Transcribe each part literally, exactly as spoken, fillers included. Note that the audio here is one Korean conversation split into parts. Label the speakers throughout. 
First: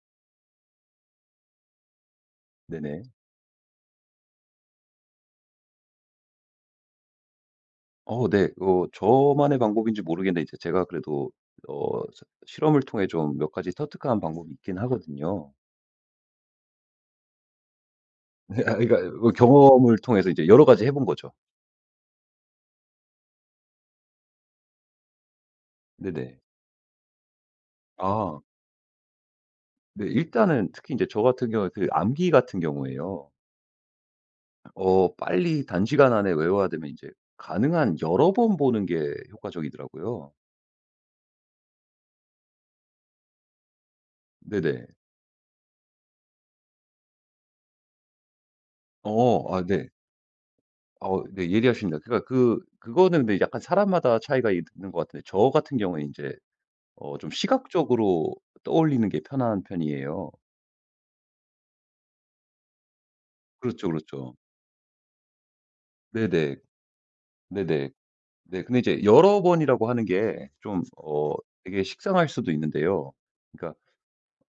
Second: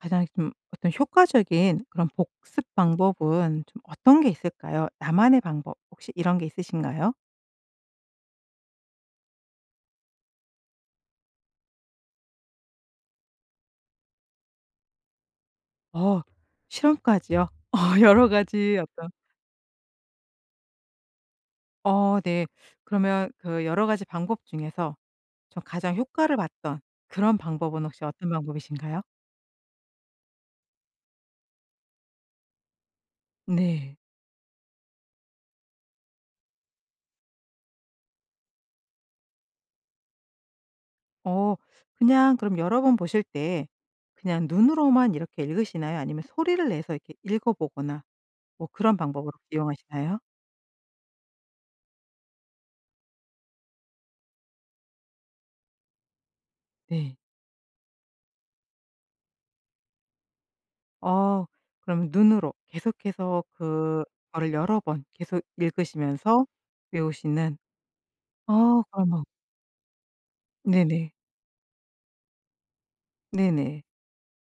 Speaker 1: 가장 좀 어떤 효과적인 그런 복습
Speaker 2: 네네.
Speaker 1: 방법은 좀 어떤 게 있을까요? 나만의 방법 혹시 이런 게 있으신가요?
Speaker 2: 어 네. 그 저만의 방법인지 모르겠는데 이제 제가 그래도 어 실험을 통해 좀 몇 가지 터득한 방법이 있긴 하거든요.
Speaker 1: 어 실험까지요? 어 여러 가지
Speaker 2: 아니
Speaker 1: 어떤
Speaker 2: 그러니까 그 경험을 통해서 이제 여러 가지 해 본 거죠.
Speaker 1: 어 네. 그러면 그 여러 가지 방법 중에서 좀 가장 효과를
Speaker 2: 네네.
Speaker 1: 봤던 그런 방법은 혹시 어떤
Speaker 2: 아.
Speaker 1: 방법이신가요?
Speaker 2: 네. 일단은 특히 이제 저 같은 경우는 그 암기 같은 경우에요.
Speaker 1: 네.
Speaker 2: 어 빨리 단시간 안에 외워야 되면 이제 가능한 여러 번 보는 게 효과적이더라고요.
Speaker 1: 어 그냥 그럼 여러 번 보실 때 그냥
Speaker 2: 네네.
Speaker 1: 눈으로만 이렇게 읽으시나요? 아니면 소리를 내서 이렇게 읽어 보거나 뭐 그런 방법으로
Speaker 2: 어 아 네.
Speaker 1: 이용하시나요?
Speaker 2: 어 네. 예리하십니다. 그니까 그 그거는 근데 약간 사람마다 차이가 있는 것 같은데 저 같은 경우에는 인제
Speaker 1: 네.
Speaker 2: 어 좀 시각적으로 떠올리는 게 편한 편이에요.
Speaker 1: 어 그러면 눈으로 계속해서
Speaker 2: 그렇죠, 그렇죠.
Speaker 1: 그거를 여러 번 계속 읽으시면서
Speaker 2: 네네,
Speaker 1: 외우시는
Speaker 2: 네네. 네. 근데
Speaker 1: 아
Speaker 2: 이제
Speaker 1: 그러면
Speaker 2: 여러 번이라고 하는 게 좀
Speaker 1: 네네.
Speaker 2: 어 이게 식상할 수도 있는데요. 그러니까
Speaker 1: 네네.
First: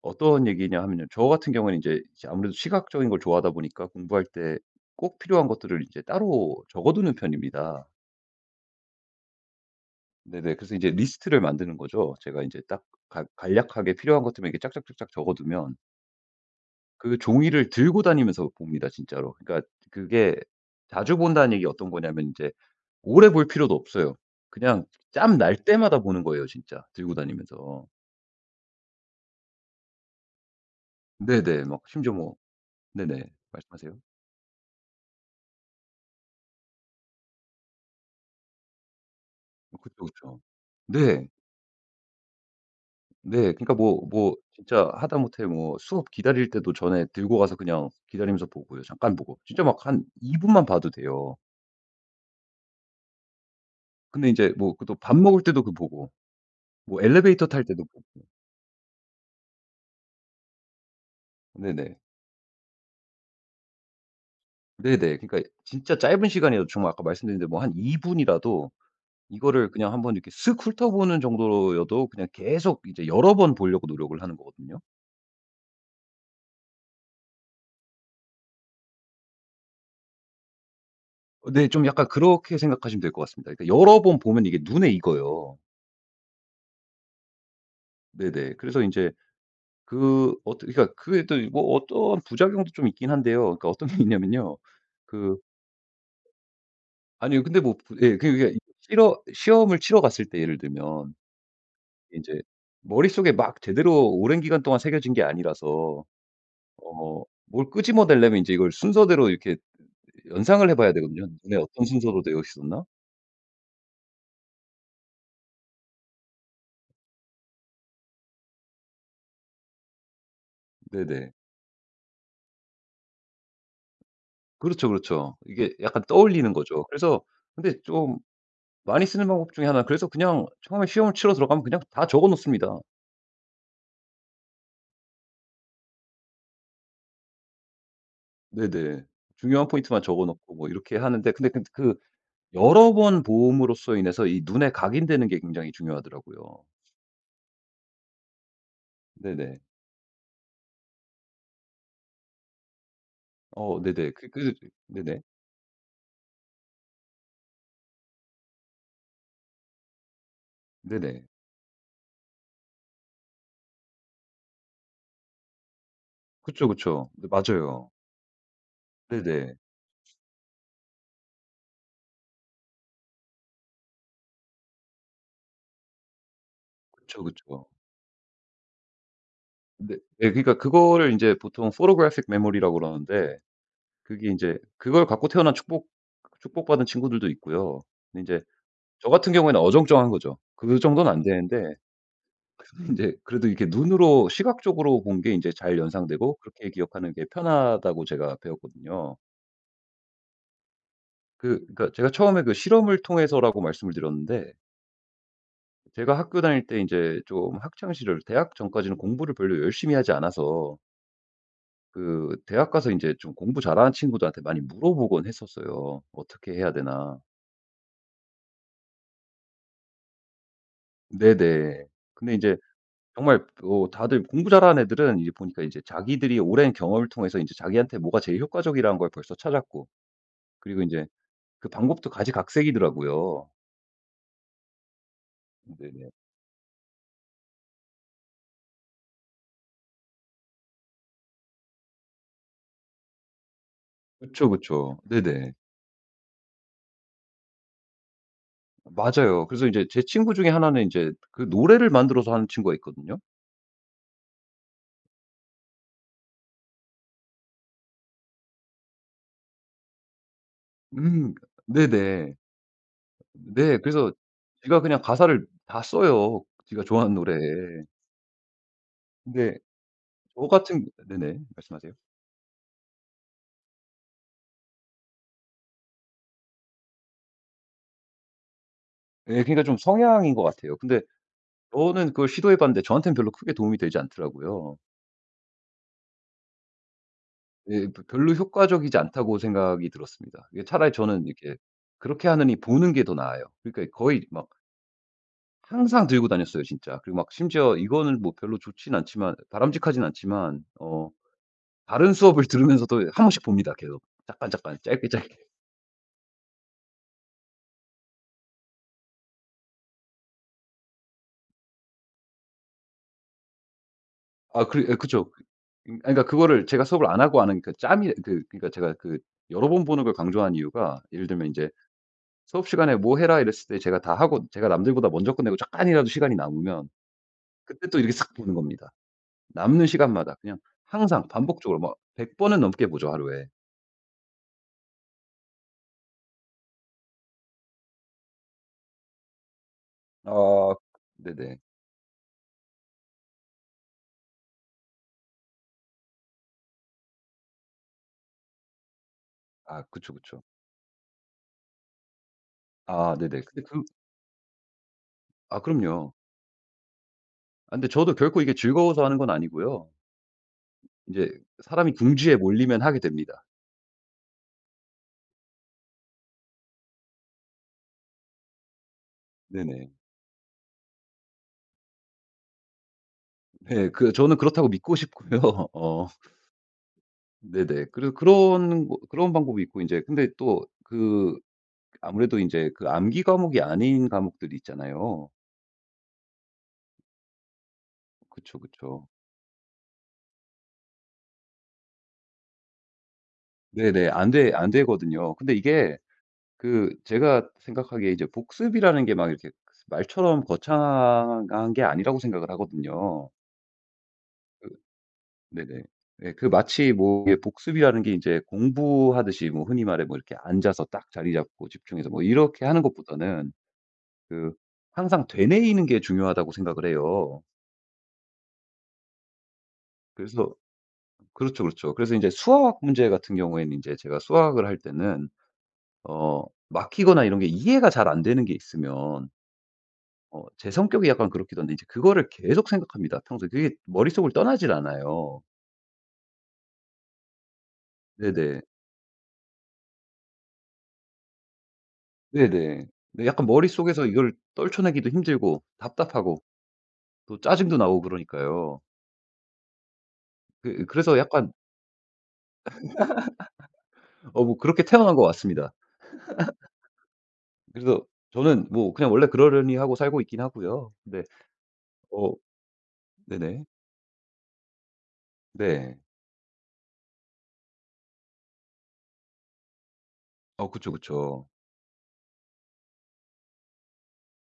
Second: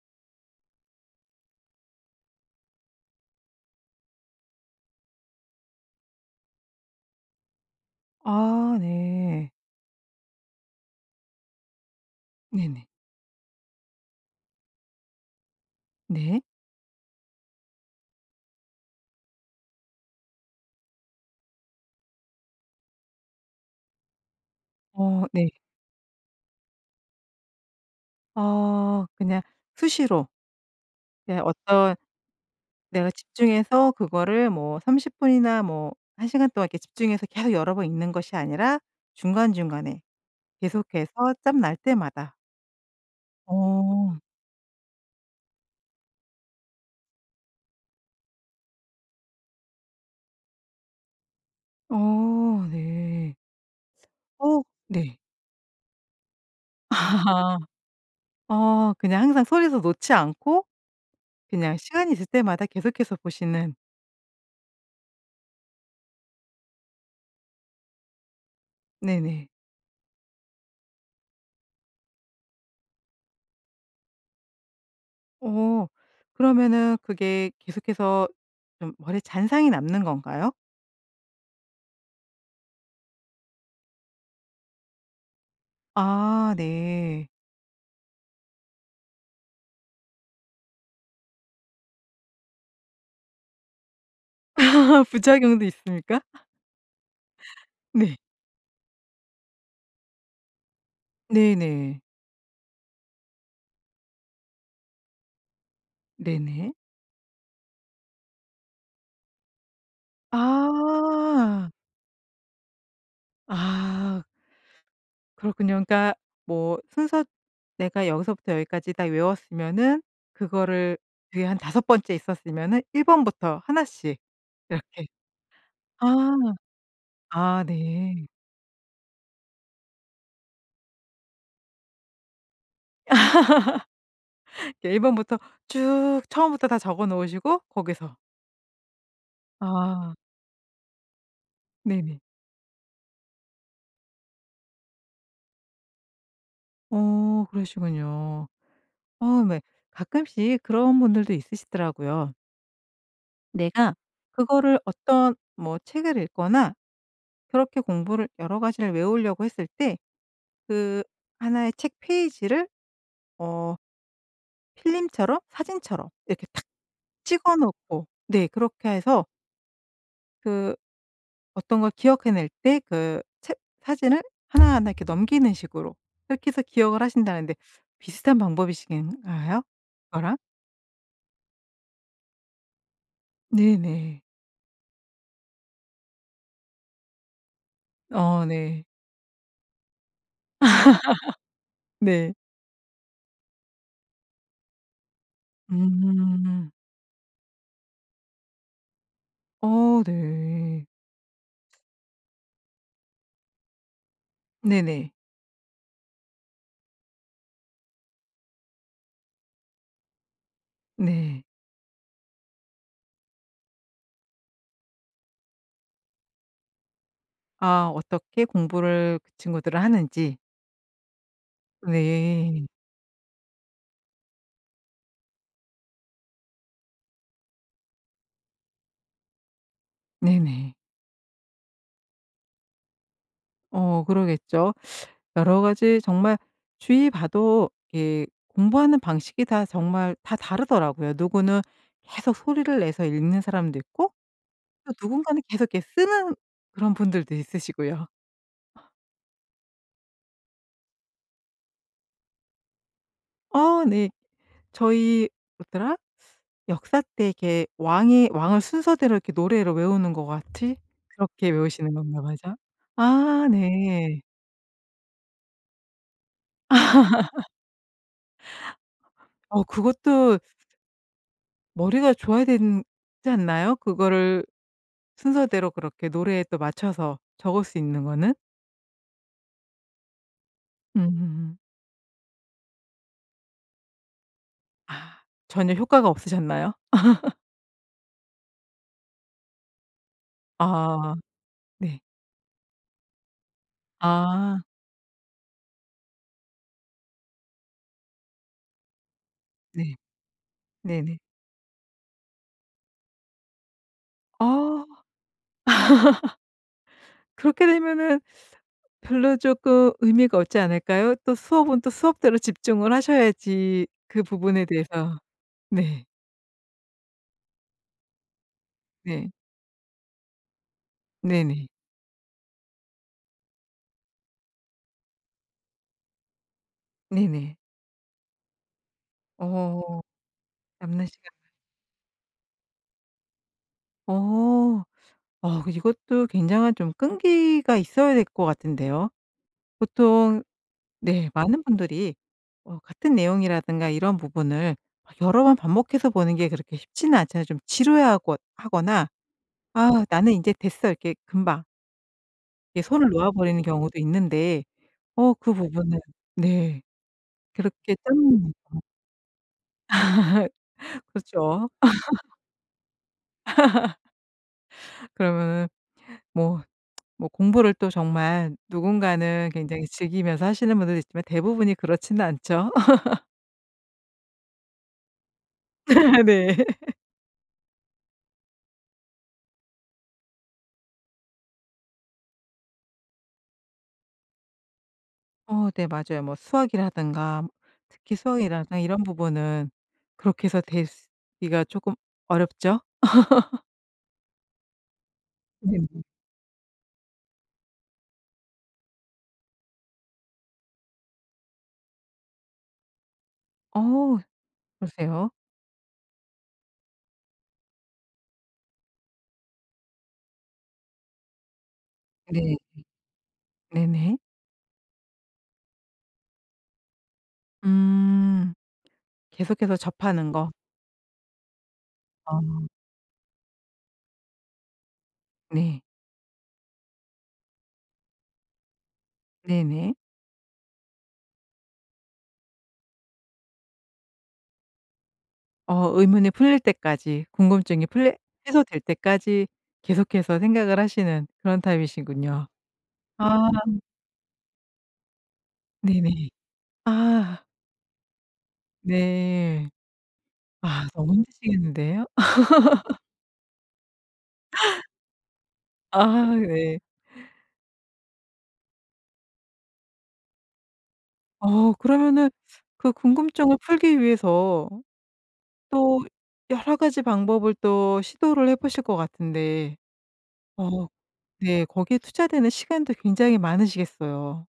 Speaker 2: 어떤 얘기냐 하면요. 저 같은 경우는 이제 아무래도 시각적인 걸 좋아하다 보니까 공부할 때 꼭 필요한 것들을 이제 따로 적어 두는 편입니다.
Speaker 1: 아 네.
Speaker 2: 네네. 그래서 인제 리스트를 만드는 거죠. 제가 인제 딱
Speaker 1: 네네.
Speaker 2: 간 간략하게 필요한 것들만 쫙쫙쫙쫙 적어두면
Speaker 1: 네.
Speaker 2: 그 종이를 들고 다니면서 봅니다 진짜로. 그러니까 그게 자주 본다는 얘기가 어떤 거냐면 이제 오래 볼 필요도 없어요. 그냥
Speaker 1: 어.
Speaker 2: 짬
Speaker 1: 네.
Speaker 2: 날 때마다 보는 거예요 진짜 들고 다니면서.
Speaker 1: 어 그냥 수시로. 네
Speaker 2: 네네 막
Speaker 1: 어떤
Speaker 2: 심지어 뭐
Speaker 1: 내가
Speaker 2: 네네.
Speaker 1: 집중해서
Speaker 2: 말씀하세요.
Speaker 1: 그거를 뭐 삼십 분이나 뭐 한 시간 동안 집중해서 계속 여러 번 읽는 것이 아니라 중간중간에
Speaker 2: 그쵸, 그쵸
Speaker 1: 계속해서
Speaker 2: 네.
Speaker 1: 짬 날 때마다.
Speaker 2: 네 그러니까 뭐
Speaker 1: 어.
Speaker 2: 뭐 진짜 하다못해 뭐 수업 기다릴 때도 전에 들고 가서 그냥 기다리면서 보고요 잠깐 보고 진짜 막 한 이 분만 봐도 돼요.
Speaker 1: 어 네.
Speaker 2: 근데 인제
Speaker 1: 어
Speaker 2: 뭐 그 또 밥
Speaker 1: 네.
Speaker 2: 먹을 때도 그 보고 뭐 엘리베이터
Speaker 1: 아
Speaker 2: 탈 때도 보고.
Speaker 1: 어 그냥 항상 손에서 놓지 않고 그냥
Speaker 2: 네네.
Speaker 1: 시간이 있을 때마다 계속해서 보시는.
Speaker 2: 네네 그러니까 진짜 짧은 시간이에요. 정말 아까 말씀드렸는데 뭐 한 이 분이라도
Speaker 1: 네네.
Speaker 2: 이거를 그냥 한번 이렇게 쓱 훑어보는 정도로 여도 그냥 계속 이제 여러 번 보려고 노력을 하는 거거든요.
Speaker 1: 어 그러면은 그게 계속해서 좀 머리에 잔상이 남는 건가요?
Speaker 2: 어 네 좀 약간 그렇게 생각하시면 될 것 같습니다. 그러니까 여러 번 보면 이게 눈에 익어요.
Speaker 1: 아 네.
Speaker 2: 네네. 그래서 인제 그 어떻게 그러니까 그게 또 뭐 어떠한 부작용도 좀 있긴 한데요. 그러니까 어떤 게 있냐면요 그
Speaker 1: 부작용도 있습니까?
Speaker 2: 아니요 근데 뭐 부
Speaker 1: 네.
Speaker 2: 예 그냥 그게 이 실허 시험을 치러 갔을 때 예를 들면
Speaker 1: 네네.
Speaker 2: 인제 머릿속에 막 제대로 오랜 기간 동안 새겨진 게 아니라서
Speaker 1: 네네.
Speaker 2: 어 뭘 끄집어내려면 이제 이걸 순서대로 이렇게 연상을 해 봐야 되거든요 눈에
Speaker 1: 아.
Speaker 2: 어떤 순서로 되어 있었나.
Speaker 1: 아. 그렇군요. 그러니까 뭐 순서 내가 여기서부터 여기까지 다 외웠으면은 그거를
Speaker 2: 네네.
Speaker 1: 뒤에 한 다섯 번째 있었으면은 일 번부터 하나 씩
Speaker 2: 그렇죠,
Speaker 1: 이렇게
Speaker 2: 그렇죠. 이게 약간
Speaker 1: 아.
Speaker 2: 떠올리는 거죠. 그래서
Speaker 1: 아
Speaker 2: 근데 좀
Speaker 1: 네.
Speaker 2: 많이 쓰는 방법 중의 하나 그래서 그냥 처음에 시험을 치러 들어가면 그냥 다 적어 놓습니다.
Speaker 1: 그 일 번부터 쭉 처음부터 다 적어 놓으시고 거기서.
Speaker 2: 네네. 중요한 포인트만
Speaker 1: 아.
Speaker 2: 적어 놓고 뭐 이렇게 하는데 근데 근데 그
Speaker 1: 네네.
Speaker 2: 여러 번 봄으로써 인해서 이 눈에 각인되는 게 굉장히 중요하더라고요.
Speaker 1: 어 그러시군요. 어 왜
Speaker 2: 네네.
Speaker 1: 가끔씩 그런 분들도 있으시더라고요.
Speaker 2: 어
Speaker 1: 내가
Speaker 2: 네네. 그 그래서 저
Speaker 1: 그거를
Speaker 2: 네네.
Speaker 1: 어떤 뭐 책을 읽거나 그렇게 공부를 여러 가지를 외우려고 했을 때 그
Speaker 2: 네네.
Speaker 1: 하나 의 책 페이지를 어 필름처럼 사진처럼 이렇게 탁
Speaker 2: 그쵸, 그쵸. 네.
Speaker 1: 찍어
Speaker 2: 맞아요.
Speaker 1: 놓고 네 그렇게 해서
Speaker 2: 네네.
Speaker 1: 그 어떤 걸 기억해 낼 때 그 책 사진을 하나하나 이렇게 넘기는 식으로 그렇게 해서 기억을
Speaker 2: 그쵸,
Speaker 1: 하신다는데
Speaker 2: 그쵸.
Speaker 1: 비슷한 방법이신가요?
Speaker 2: 근데 네.
Speaker 1: 그거랑?
Speaker 2: 그러니까 그거를 인제 보통 photographic 메모리라고 그러는데
Speaker 1: 네네.
Speaker 2: 그게 인제 그걸 갖고 태어난 축복 그 축복받은 친구들도 있고요. 근데 인제
Speaker 1: 어 네.
Speaker 2: 저 같은 경우에는 어정쩡한 거죠. 그 정도는 안 되는데
Speaker 1: 네.
Speaker 2: 그래도 인제 그래도 이렇게 눈으로 시각적으로 본 게 인제 잘 연상되고
Speaker 1: 음.
Speaker 2: 그렇게 기억하는 게 편하다고 제가 배웠거든요.
Speaker 1: 어. 네.
Speaker 2: 그 그러니까 제가 처음에 그 실험을 통해서라고 말씀을 드렸는데
Speaker 1: 네네.
Speaker 2: 제가 학교 다닐 때 인제 좀 학창 시절 대학 전까지는 공부를 별로 열심히 하지 않아서
Speaker 1: 네.
Speaker 2: 그 대학가서 인제 좀 공부 잘하는 친구들한테 많이 물어보곤 했었어요. 어떻게 해야 되나.
Speaker 1: 아 어떻게 공부를 그 친구들은 하는지.
Speaker 2: 네네. 근데 인제
Speaker 1: 네.
Speaker 2: 정말 어 다들 공부 잘하는 애들은 이제 보니까 인제 자기들이 오랜 경험을 통해서 인제 자기한테 뭐가 제일 효과적이라는 걸 벌써 찾았고
Speaker 1: 네네.
Speaker 2: 그리고 인제 그 방법도 가지각색이더라고요.
Speaker 1: 어. 그러겠죠. 여러 가지
Speaker 2: 네네.
Speaker 1: 정말 주위 봐도 이렇게 공부하는 방식이 다 정말 다 다르더라고요. 누구는 계속 소리를 내서 읽는 사람도 있고
Speaker 2: 그쵸,
Speaker 1: 또
Speaker 2: 그쵸.
Speaker 1: 누군가는
Speaker 2: 네네.
Speaker 1: 계속 이렇게 쓰는 그런 분들도 있으시고요.
Speaker 2: 맞아요. 그래서 인제 제 친구 중에 하나는 인제 그 노래를 만들어서 하는 친구가 있거든요.
Speaker 1: 어 네. 저희 뭐더라? 역사 때 이렇게 왕의 왕을 순서대로 이렇게 노래로 외우는 것 같이
Speaker 2: 음
Speaker 1: 그렇게 외우시는 건가
Speaker 2: 네네.
Speaker 1: 보죠? 아.
Speaker 2: 네. 그래서
Speaker 1: 네.
Speaker 2: 지가 그냥 가사를 다 써요. 지가 좋아하는 노래에. 근데
Speaker 1: 어 그것도
Speaker 2: 저 같은 네네. 말씀하세요.
Speaker 1: 머리가 좋아야 되는 지 않나요? 그거를 순서대로 그렇게 노래에 또 맞춰서 적을 수 있는 거는?
Speaker 2: 예. 그러니까 좀 성향인 것 같아요. 근데
Speaker 1: 음.
Speaker 2: 저는 그걸 시도해 봤는데 저한테는 별로 크게 도움이 되지 않더라고요.
Speaker 1: 아 전혀 효과가 없으셨나요?
Speaker 2: 예. '벼 별로 효과적이지 않다.'고 생각이 들었습니다. 이게 차라리
Speaker 1: 아.
Speaker 2: 저는 이렇게
Speaker 1: 네.
Speaker 2: 그렇게 하느니 보는 게 더 나아요. 그러니까 거의 막
Speaker 1: 아.
Speaker 2: 항상 들고 다녔어요 진짜. 그리고 막 심지어 이거는 뭐 별로 좋진 않지만
Speaker 1: 네.
Speaker 2: 바람직하진 않지만 어
Speaker 1: 네네.
Speaker 2: 다른 수업을 들으면서도 한 번씩 봅니다. 계속 잠깐잠깐
Speaker 1: 아.
Speaker 2: 짧게, 짧게.
Speaker 1: 그렇게 되면은 별로 쪼끔 의미가 없지 않을까요? 또 수업은 또 수업대로 집중을 하셔야지 그 부분에
Speaker 2: 아 그리 아
Speaker 1: 대해서
Speaker 2: 그쵸. 그 아니
Speaker 1: 네.
Speaker 2: 그니까 그거를 제가 수업을 안 하고 아는 그 짬이 그 그니까 제가 그
Speaker 1: 네.
Speaker 2: 여러 번 보는 걸 강조한 이유가 예를 들면
Speaker 1: 네네.
Speaker 2: 인제 수업 시간에 "뭐 해라." 이랬을 때 제가 다 하고 제가 남들보다 먼저 끝내고 잠깐이라도 시간이 남으면
Speaker 1: 네네.
Speaker 2: 그때 또 이렇게 싹 보는 겁니다. 남는
Speaker 1: 어.
Speaker 2: 시간마다 그냥
Speaker 1: 남는
Speaker 2: 항상
Speaker 1: 시간을.
Speaker 2: 반복적으로 뭐 백 번은 넘게 보죠 하루에.
Speaker 1: 어. 어 이것도 굉장한 좀 끈기가 있어야 될 것 같은데요. 보통
Speaker 2: 아
Speaker 1: 네
Speaker 2: 네네.
Speaker 1: 많은 분들이 어 같은 내용이라든가 이런 부분을 아 여러 번 반복해서 보는 게 그렇게 쉽지는 않잖아요. 좀 지루해 하거 하거나
Speaker 2: 아
Speaker 1: '아
Speaker 2: 그쵸,
Speaker 1: 나는
Speaker 2: 그쵸.
Speaker 1: 인제 됐어.' 이렇게 금방 이게 손을
Speaker 2: 아
Speaker 1: 놓아
Speaker 2: 네네.
Speaker 1: 버리는
Speaker 2: 근데 그
Speaker 1: 경우도 있는데 어 그
Speaker 2: 아
Speaker 1: 부분은
Speaker 2: 그럼요.
Speaker 1: 네.
Speaker 2: 아 근데
Speaker 1: 그렇게 딱
Speaker 2: 저도 결코 이게
Speaker 1: 놓고
Speaker 2: 즐거워서 하는 건 아니고요. 인제
Speaker 1: 그렇죠.
Speaker 2: 사람이 궁지에 몰리면 하게 됩니다.
Speaker 1: 그러면은 뭐 뭐 공부를 또 정말 누군가는 굉장히
Speaker 2: 네네.
Speaker 1: 즐기면서 하시는 분들도 있지만 대부분이 그렇진 않죠.
Speaker 2: 네. 그 저는 그렇다고 믿고 싶고요. 어.
Speaker 1: 네.
Speaker 2: 네네. 그리고 그런 뭐 그런 방법이 있고 인제 근데 또 그 아무래도 인제 그 암기 과목이 아닌 과목들이 있잖아요.
Speaker 1: 어 네 맞아요. 뭐 수학이라든가 특히
Speaker 2: 그쵸,
Speaker 1: 수학이라 아 이런
Speaker 2: 그쵸.
Speaker 1: 부분은 그렇게 해서 되스 기가 조금 어렵죠?
Speaker 2: 네네. 안 되 안 되거든요. 근데
Speaker 1: 네네.
Speaker 2: 이게 그 제가 생각하기에 이제 복습이라는 게 막 이렇게 그 말처럼 거창한 게 아니라고 생각을 하거든요.
Speaker 1: 어우
Speaker 2: 그
Speaker 1: 그러세요?
Speaker 2: 네네. 네 그 마치 뭐 이게 복습이라는 게 이제 공부하듯이 뭐 흔히 말해 뭐 이렇게 앉아서 딱 자리 잡고 집중해서 뭐
Speaker 1: 네.
Speaker 2: 이렇게 하는 것보다는
Speaker 1: 네네.
Speaker 2: 그 항상 '되뇌이는 게 중요하다.'고 생각을 해요.
Speaker 1: 음. 계속해서 접하는 거?
Speaker 2: 그래서 그렇죠, 그렇죠. 그래서 인제
Speaker 1: 아.
Speaker 2: 수학 문제 같은 경우에는 인제 제가 수학을 할 때는
Speaker 1: 네.
Speaker 2: 어 막히거나 이런 게 이해가 잘 안 되는 게 있으면
Speaker 1: 네네.
Speaker 2: 어 제 성격이 약간 그렇기도 한데 인제 그거를 계속 생각합니다. 평소에 그게 머릿속을 떠나질 않아요.
Speaker 1: 어 의문이 풀릴 때까지 궁금증이 풀릴
Speaker 2: 네네.
Speaker 1: 해소될 때까지 계속해서 생각을 하시는 그런 타입이시군요.
Speaker 2: 네네. 네
Speaker 1: 아.
Speaker 2: 약간 머릿속에서 이걸 떨쳐내기도 힘들고
Speaker 1: 네네.
Speaker 2: 답답하고 또
Speaker 1: 아.
Speaker 2: 짜증도 나고 그러니까요.
Speaker 1: 네.
Speaker 2: 그
Speaker 1: 아 너무
Speaker 2: 그래서 약간
Speaker 1: 힘드시겠는데요?
Speaker 2: 어 뭐 그렇게 태어난 것 같습니다.
Speaker 1: 아 네.
Speaker 2: 그래서 저는 뭐 그냥 원래 그러려니 하고 살고 있긴 하고요. 네.
Speaker 1: 어 그러면은
Speaker 2: 어
Speaker 1: 그 궁금증을
Speaker 2: 네네.
Speaker 1: 풀기 위해서
Speaker 2: 네.
Speaker 1: 또 여러 가지 방법을 또 시도를 해 보실 것 같은데
Speaker 2: 어
Speaker 1: 어
Speaker 2: 그쵸, 그쵸.
Speaker 1: 네 거기에 투자되는 시간도 굉장히 많으시겠어요.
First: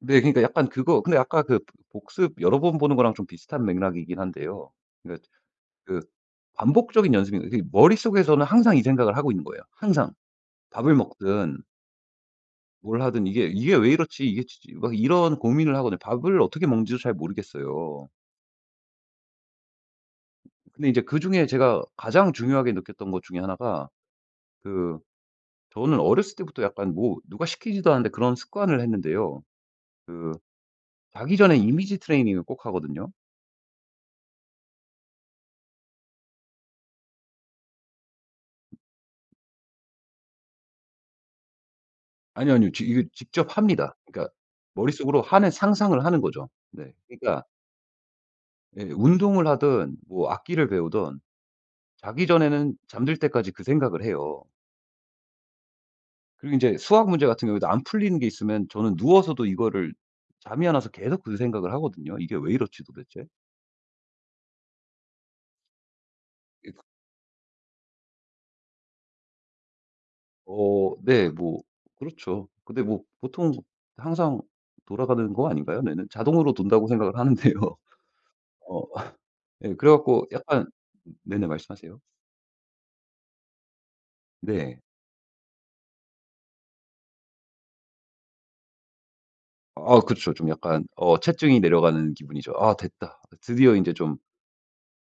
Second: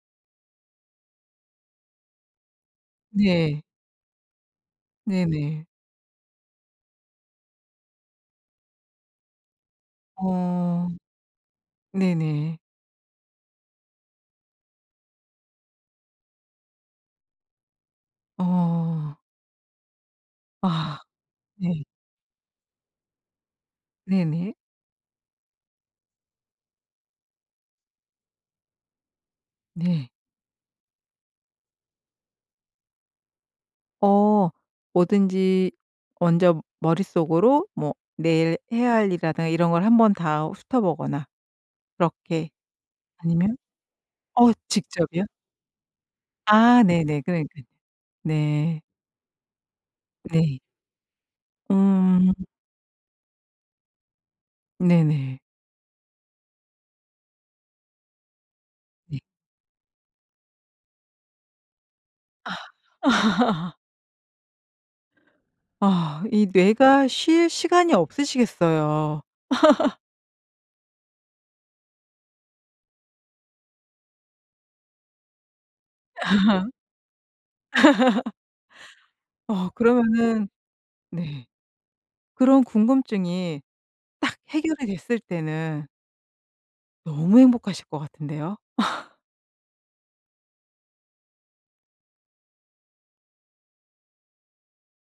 Speaker 2: 네 그러니까 약간 그거 근데 아까 그 복습 여러 번 보는 거랑 좀
Speaker 1: 네.
Speaker 2: 비슷한 맥락이긴 한데요. 그
Speaker 1: 네네.
Speaker 2: 그 반복적인 연습이 그러니까 머릿속에서는 항상 이 생각을 하고 있는 거예요 항상.
Speaker 1: 어.
Speaker 2: 밥을 먹든
Speaker 1: 네네.
Speaker 2: 뭘 하든 '이게 이게 왜 이렇지 이게 치 치.' 막 이런 고민을 하거든요. 밥을 어떻게 먹는지도 잘 모르겠어요.
Speaker 1: 어.
Speaker 2: 근데
Speaker 1: 아.
Speaker 2: 이제 그중에 제가
Speaker 1: 네.
Speaker 2: 가장 중요하게 느꼈던 것 중에 하나 가
Speaker 1: 네네.
Speaker 2: 그 저는 어렸을 때부터 약간 뭐 누가 시키지도 않는데 그런 습관을 했는데요.
Speaker 1: 네.
Speaker 2: 그 자기 전에 이미지 트레이닝을 꼭 하거든요.
Speaker 1: 어. 뭐든지 먼저 머릿속으로 뭐 내일 뭐 해야 할 일이라든가 이런 걸 한번 다 훑어 보거나 그렇게
Speaker 2: 아니요, 아니요. 저 이거
Speaker 1: 아니면
Speaker 2: 직접 합니다. 그러니까
Speaker 1: 어
Speaker 2: 머릿속으로
Speaker 1: 직접이요?
Speaker 2: 하는 상상을 하는 거죠.
Speaker 1: 아
Speaker 2: 네.
Speaker 1: 네네
Speaker 2: 그러니까
Speaker 1: 그러니까 네.
Speaker 2: 네 운동을 하든 뭐
Speaker 1: 네.
Speaker 2: 악기를 배우든 자기
Speaker 1: 음.
Speaker 2: 전에는 잠들 때까지 그 생각을 해요.
Speaker 1: 네네.
Speaker 2: 그리고 이제 수학 문제 같은 경우에도 안 풀리는 게 있으면 저는
Speaker 1: 네.
Speaker 2: 누워서도 이거를 잠이 안 와서 계속 그 생각을 하거든요. '이게 왜 이렇지 도대체?'
Speaker 1: 아 이
Speaker 2: 이크.
Speaker 1: 뇌가 쉴 시간이 없으시겠어요.
Speaker 2: 어 네. 뭐 그렇죠. 근데 뭐 보통 항상 돌아가는 거 아닌가요 뇌는? 자동으로 돈다고 생각을 하는데요. 어
Speaker 1: 어
Speaker 2: 예 그래 갖고
Speaker 1: 그러면은
Speaker 2: 약간
Speaker 1: 네.
Speaker 2: 네네 말씀하세요.
Speaker 1: 그런 궁금증이 딱
Speaker 2: 네.
Speaker 1: 해결이 됐을 때는 너무 행복하실 것 같은데요?
Speaker 2: 아 그쵸. 좀 약간 어 체증이 내려가는 기분이죠. '아 됐다.' 드디어 인제 좀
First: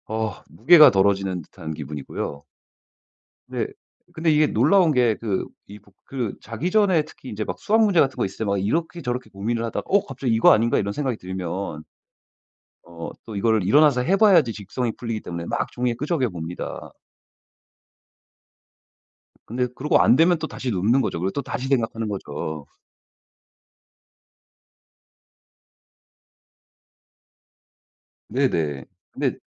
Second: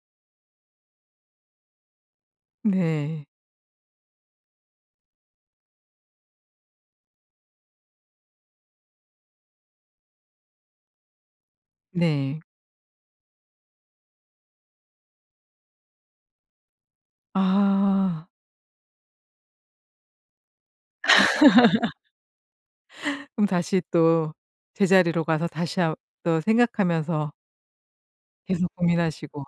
Speaker 2: 어 무게가 덜어지는 듯한 기분이고요.
Speaker 1: 네.
Speaker 2: 네. 근데 이게 놀라운 게 그 이북 그 자기 전에 특히 인제 막 수학 문제 같은 거 있을 때 막 이렇게 저렇게 고민을 하다가 '어 갑자기 이거 아닌가?' 이런 생각이 들면
Speaker 1: 네.
Speaker 2: 어 또 이거를 일어나서 해 봐야지 직성이 풀리기 때문에 막 종이에 끄적여 봅니다.
Speaker 1: 아.
Speaker 2: 근데 그러고 안 되면 또 다시 눕는 거죠. 그리고 또 다시 생각하는 거죠.
Speaker 1: 그럼 다시 또 제자리로 가서 다시 한 또 생각하면서 계속
Speaker 2: 네네. 근데
Speaker 1: 고민하시고.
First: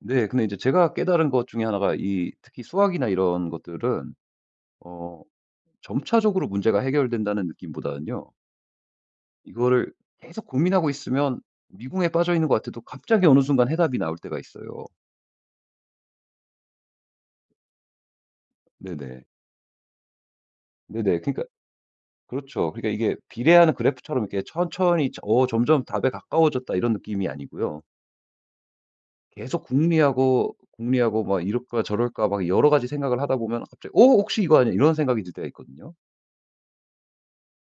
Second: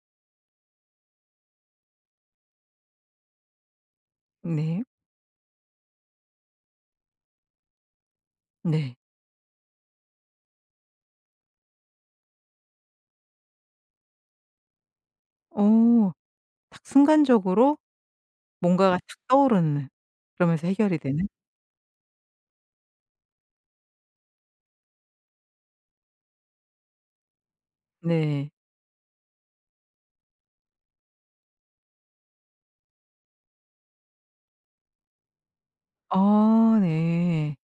Speaker 2: 네. 근데 이제 제가 깨달은 것 중의 하나가 이 특히 수학이나 이런 것들은
Speaker 1: 네.
Speaker 2: 어 점차적으로 문제가 해결된다는 느낌보다는요
Speaker 1: 네.
Speaker 2: 이거를 계속 고민하고 있으면 미궁에 빠져있는 것 같아도 갑자기 어느 순간 해답이 나올 때가 있어요.
Speaker 1: 어 딱 순간적으로 뭔가가 탁
Speaker 2: 네네.
Speaker 1: 떠오르는 그러면서 해결이
Speaker 2: 네네
Speaker 1: 되는.
Speaker 2: 그러니까 그렇죠 그러니까 이게 비례하는 그래프처럼 이렇게 천천히 '어 점점 답에 가까워졌다.' 이런 느낌이 아니고요.
Speaker 1: 네.
Speaker 2: 계속 궁리하고 궁리하고 막 이럴까 저럴까 막 여러 가지 생각을 하다 보면 갑자기 '어 혹시 이거 아냐?' 이런 생각이 들 때가 있거든요.
Speaker 1: 아 네.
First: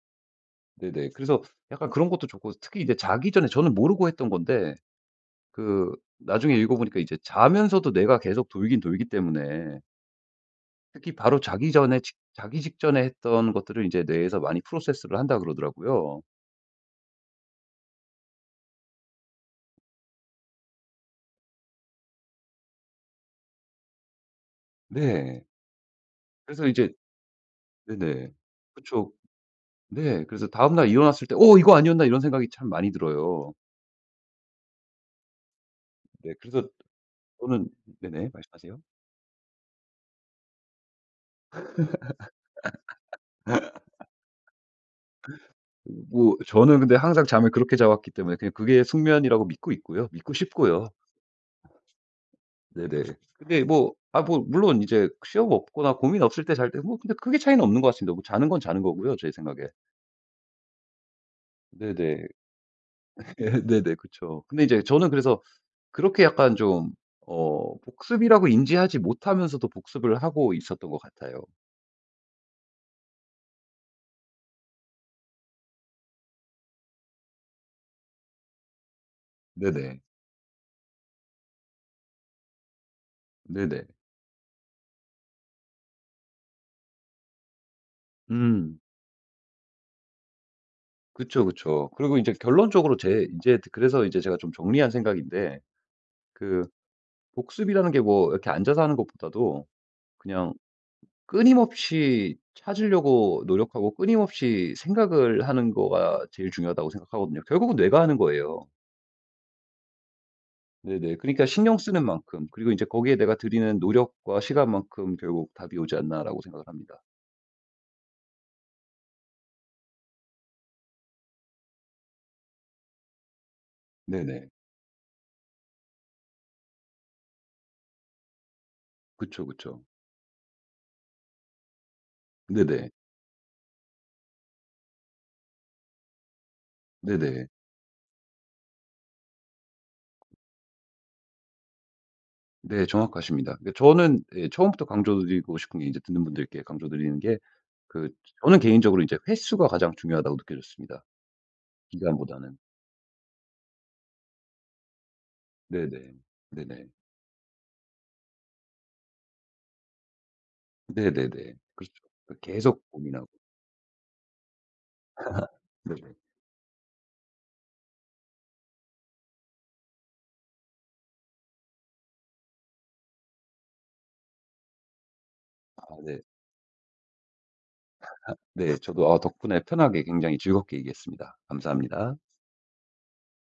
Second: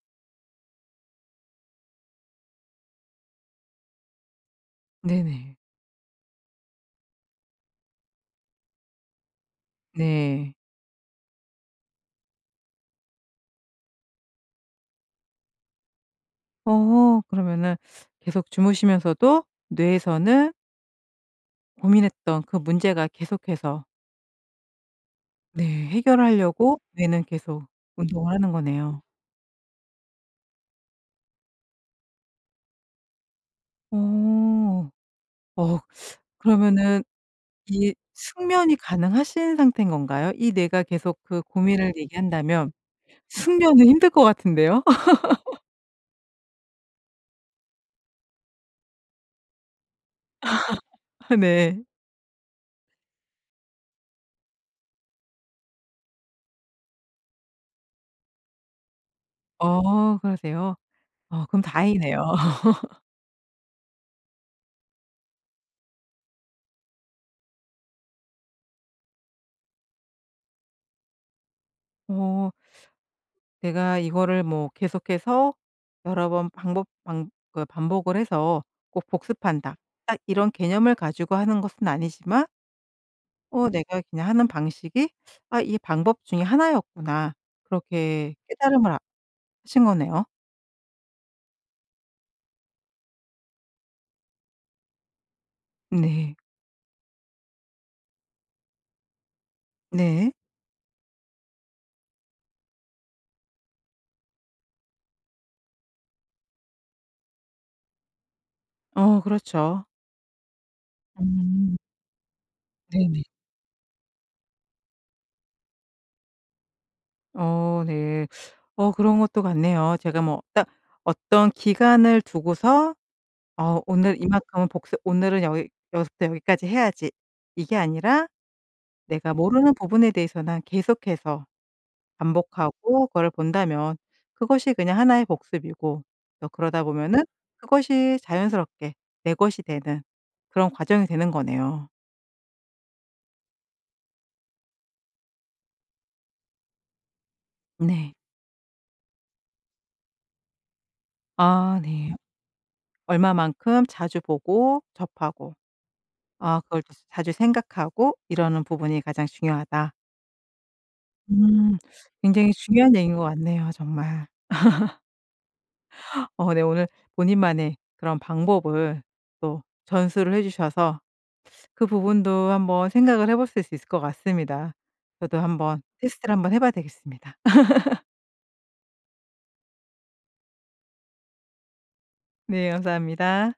Speaker 2: 네네. 그래서 약간 그런 것도 좋고 특히 이제 자기 전에 저는 모르고 했던 건데
Speaker 1: 네네.
Speaker 2: 그 나중에 읽어보니까 이제 자면서도 뇌가 계속 돌긴 돌기 때문에
Speaker 1: 네.
Speaker 2: 특히 바로 자기 전에 직 자기 직전에 했던 것들을 이제 뇌에서 많이 process를 한다 그러더라고요.
Speaker 1: 어 그러면은 계속 주무시면서도 뇌에서는 고민했던 그 문제가 계속해서
Speaker 2: 네.
Speaker 1: 네
Speaker 2: 그래서
Speaker 1: 해결하려고
Speaker 2: 이제
Speaker 1: 뇌는 계속
Speaker 2: 네네
Speaker 1: 운동을 하는 거네요.
Speaker 2: 그쵸. 네 그래서 다음날 일어났을 때 '어 이거 아니었나?' 이런 생각이 참 많이 들어요.
Speaker 1: 어 어
Speaker 2: 네. 그래서
Speaker 1: 그러면은
Speaker 2: 또는
Speaker 1: 이
Speaker 2: 네네
Speaker 1: 숙면이
Speaker 2: 말씀하세요.
Speaker 1: 가능하신 상태인 건가요? 이 내가 계속 그 고민을 얘기한다면 숙면은 힘들 것 같은데요.
Speaker 2: 으 뭐 저는 근데 항상 잠을 그렇게 자 왔기 때문에 그냥 그게 숙면이라고 믿고 있고요. 믿고 싶고요.
Speaker 1: 네.
Speaker 2: 네네. 근데 뭐 아 뭐 물론 이제 시험 없거나 고민 없을 때 잘 때 뭐 근데 크게 차이는 없는 것 같습니다. 뭐 자는 건 자는 거고요 제 생각에.
Speaker 1: 어 그러세요? 아 그럼 다행이네요.
Speaker 2: 네네. 예. 네네. 그쵸. 근데 이제 저는 그래서 그렇게 약간 좀 어 복습이라고 인지하지 못하면서도 복습을 하고 있었던 것 같아요.
Speaker 1: 어. '내가 이거를 뭐 계속해서 여러 번 반복 반 그 반복을 해서 꼭 복습한다.'
Speaker 2: 네네.
Speaker 1: 딱 이런 개념을 가지고 하는 것은 아니지만 어
Speaker 2: 네네.
Speaker 1: 내가 그냥 하는 방식이 '아 이 방법 중에 하나였구나.' 그렇게
Speaker 2: 음.
Speaker 1: 깨달음을 하신 거네요.
Speaker 2: 그쵸, 그쵸. 그리고 이제 결론적으로 제 인제 그래서 이제 제가 좀 정리한 생각인데
Speaker 1: 네.
Speaker 2: 그 복습이라는 게 뭐 이렇게 앉아서 하는 것보다도
Speaker 1: 네.
Speaker 2: 그냥 끊임없이 찾으려고 노력하고 끊임없이 생각을 하는 거가 제일 중요하다고 생각하거든요. 결국은 내가 하는 거예요.
Speaker 1: 어 그렇죠.
Speaker 2: 네네. 그러니까
Speaker 1: 음.
Speaker 2: '신경쓰는 만큼 그리고 인제 거기에
Speaker 1: 네네.
Speaker 2: 내가 들이는 노력과 시간만큼 결국 답이 오지 않나.'라고 생각을 합니다.
Speaker 1: 어 네. 어 그런 것도 같네요. 제가 뭐 딱 어떤 기간을 두고서 '어 오늘
Speaker 2: 네네.
Speaker 1: 이만큼은 복습 오늘은 여기 여기서부터 여기까지 해야지.' 이게 아니라 내가
Speaker 2: 그쵸,
Speaker 1: 모르는
Speaker 2: 그쵸.
Speaker 1: 부분에 대해서는 계속해서
Speaker 2: 네네.
Speaker 1: 반복하고 그거를 본다면 그것이 그냥 하나 의 복습이고 또 그러다 보면은
Speaker 2: 네네.
Speaker 1: 그것이 자연스럽게 내 것이 되는 그런 과정이 되는 거네요.
Speaker 2: 네 정확하십니다. 그니까 저는 예 처음부터 강조 드리고 싶은 게 인제 듣는 분들께 강조 드리는 게 그
Speaker 1: 네.
Speaker 2: 저는 개인적으로 이제 횟수가 가장 중요하다고 느껴졌습니다
Speaker 1: 아 네.
Speaker 2: 기간보다는.
Speaker 1: 얼마만큼 자주 보고 접하고
Speaker 2: 네네.
Speaker 1: 아 그걸
Speaker 2: 네네.
Speaker 1: 또 자주 생각하고 이러는 부분이 가장 중요하다.
Speaker 2: 네네네.
Speaker 1: 음.
Speaker 2: 그렇죠. 그
Speaker 1: 굉장히
Speaker 2: 계속
Speaker 1: 중요한 얘기인 것
Speaker 2: 고민하고.
Speaker 1: 같네요 정말.
Speaker 2: 네네.
Speaker 1: 어 네 오늘 본인만의 그런 방법을 또 전수를 해 주셔서 그 부분도 한번 생각을 해 보실 수 있을 것 같습니다. 저도
Speaker 2: 아
Speaker 1: 한번
Speaker 2: 네.
Speaker 1: 테스트를 한번 해 봐야 되겠습니다.
Speaker 2: 네 저도 아 덕분에 편하게 굉장히 즐겁게 얘기했습니다. 감사합니다.
Speaker 1: 네 감사합니다.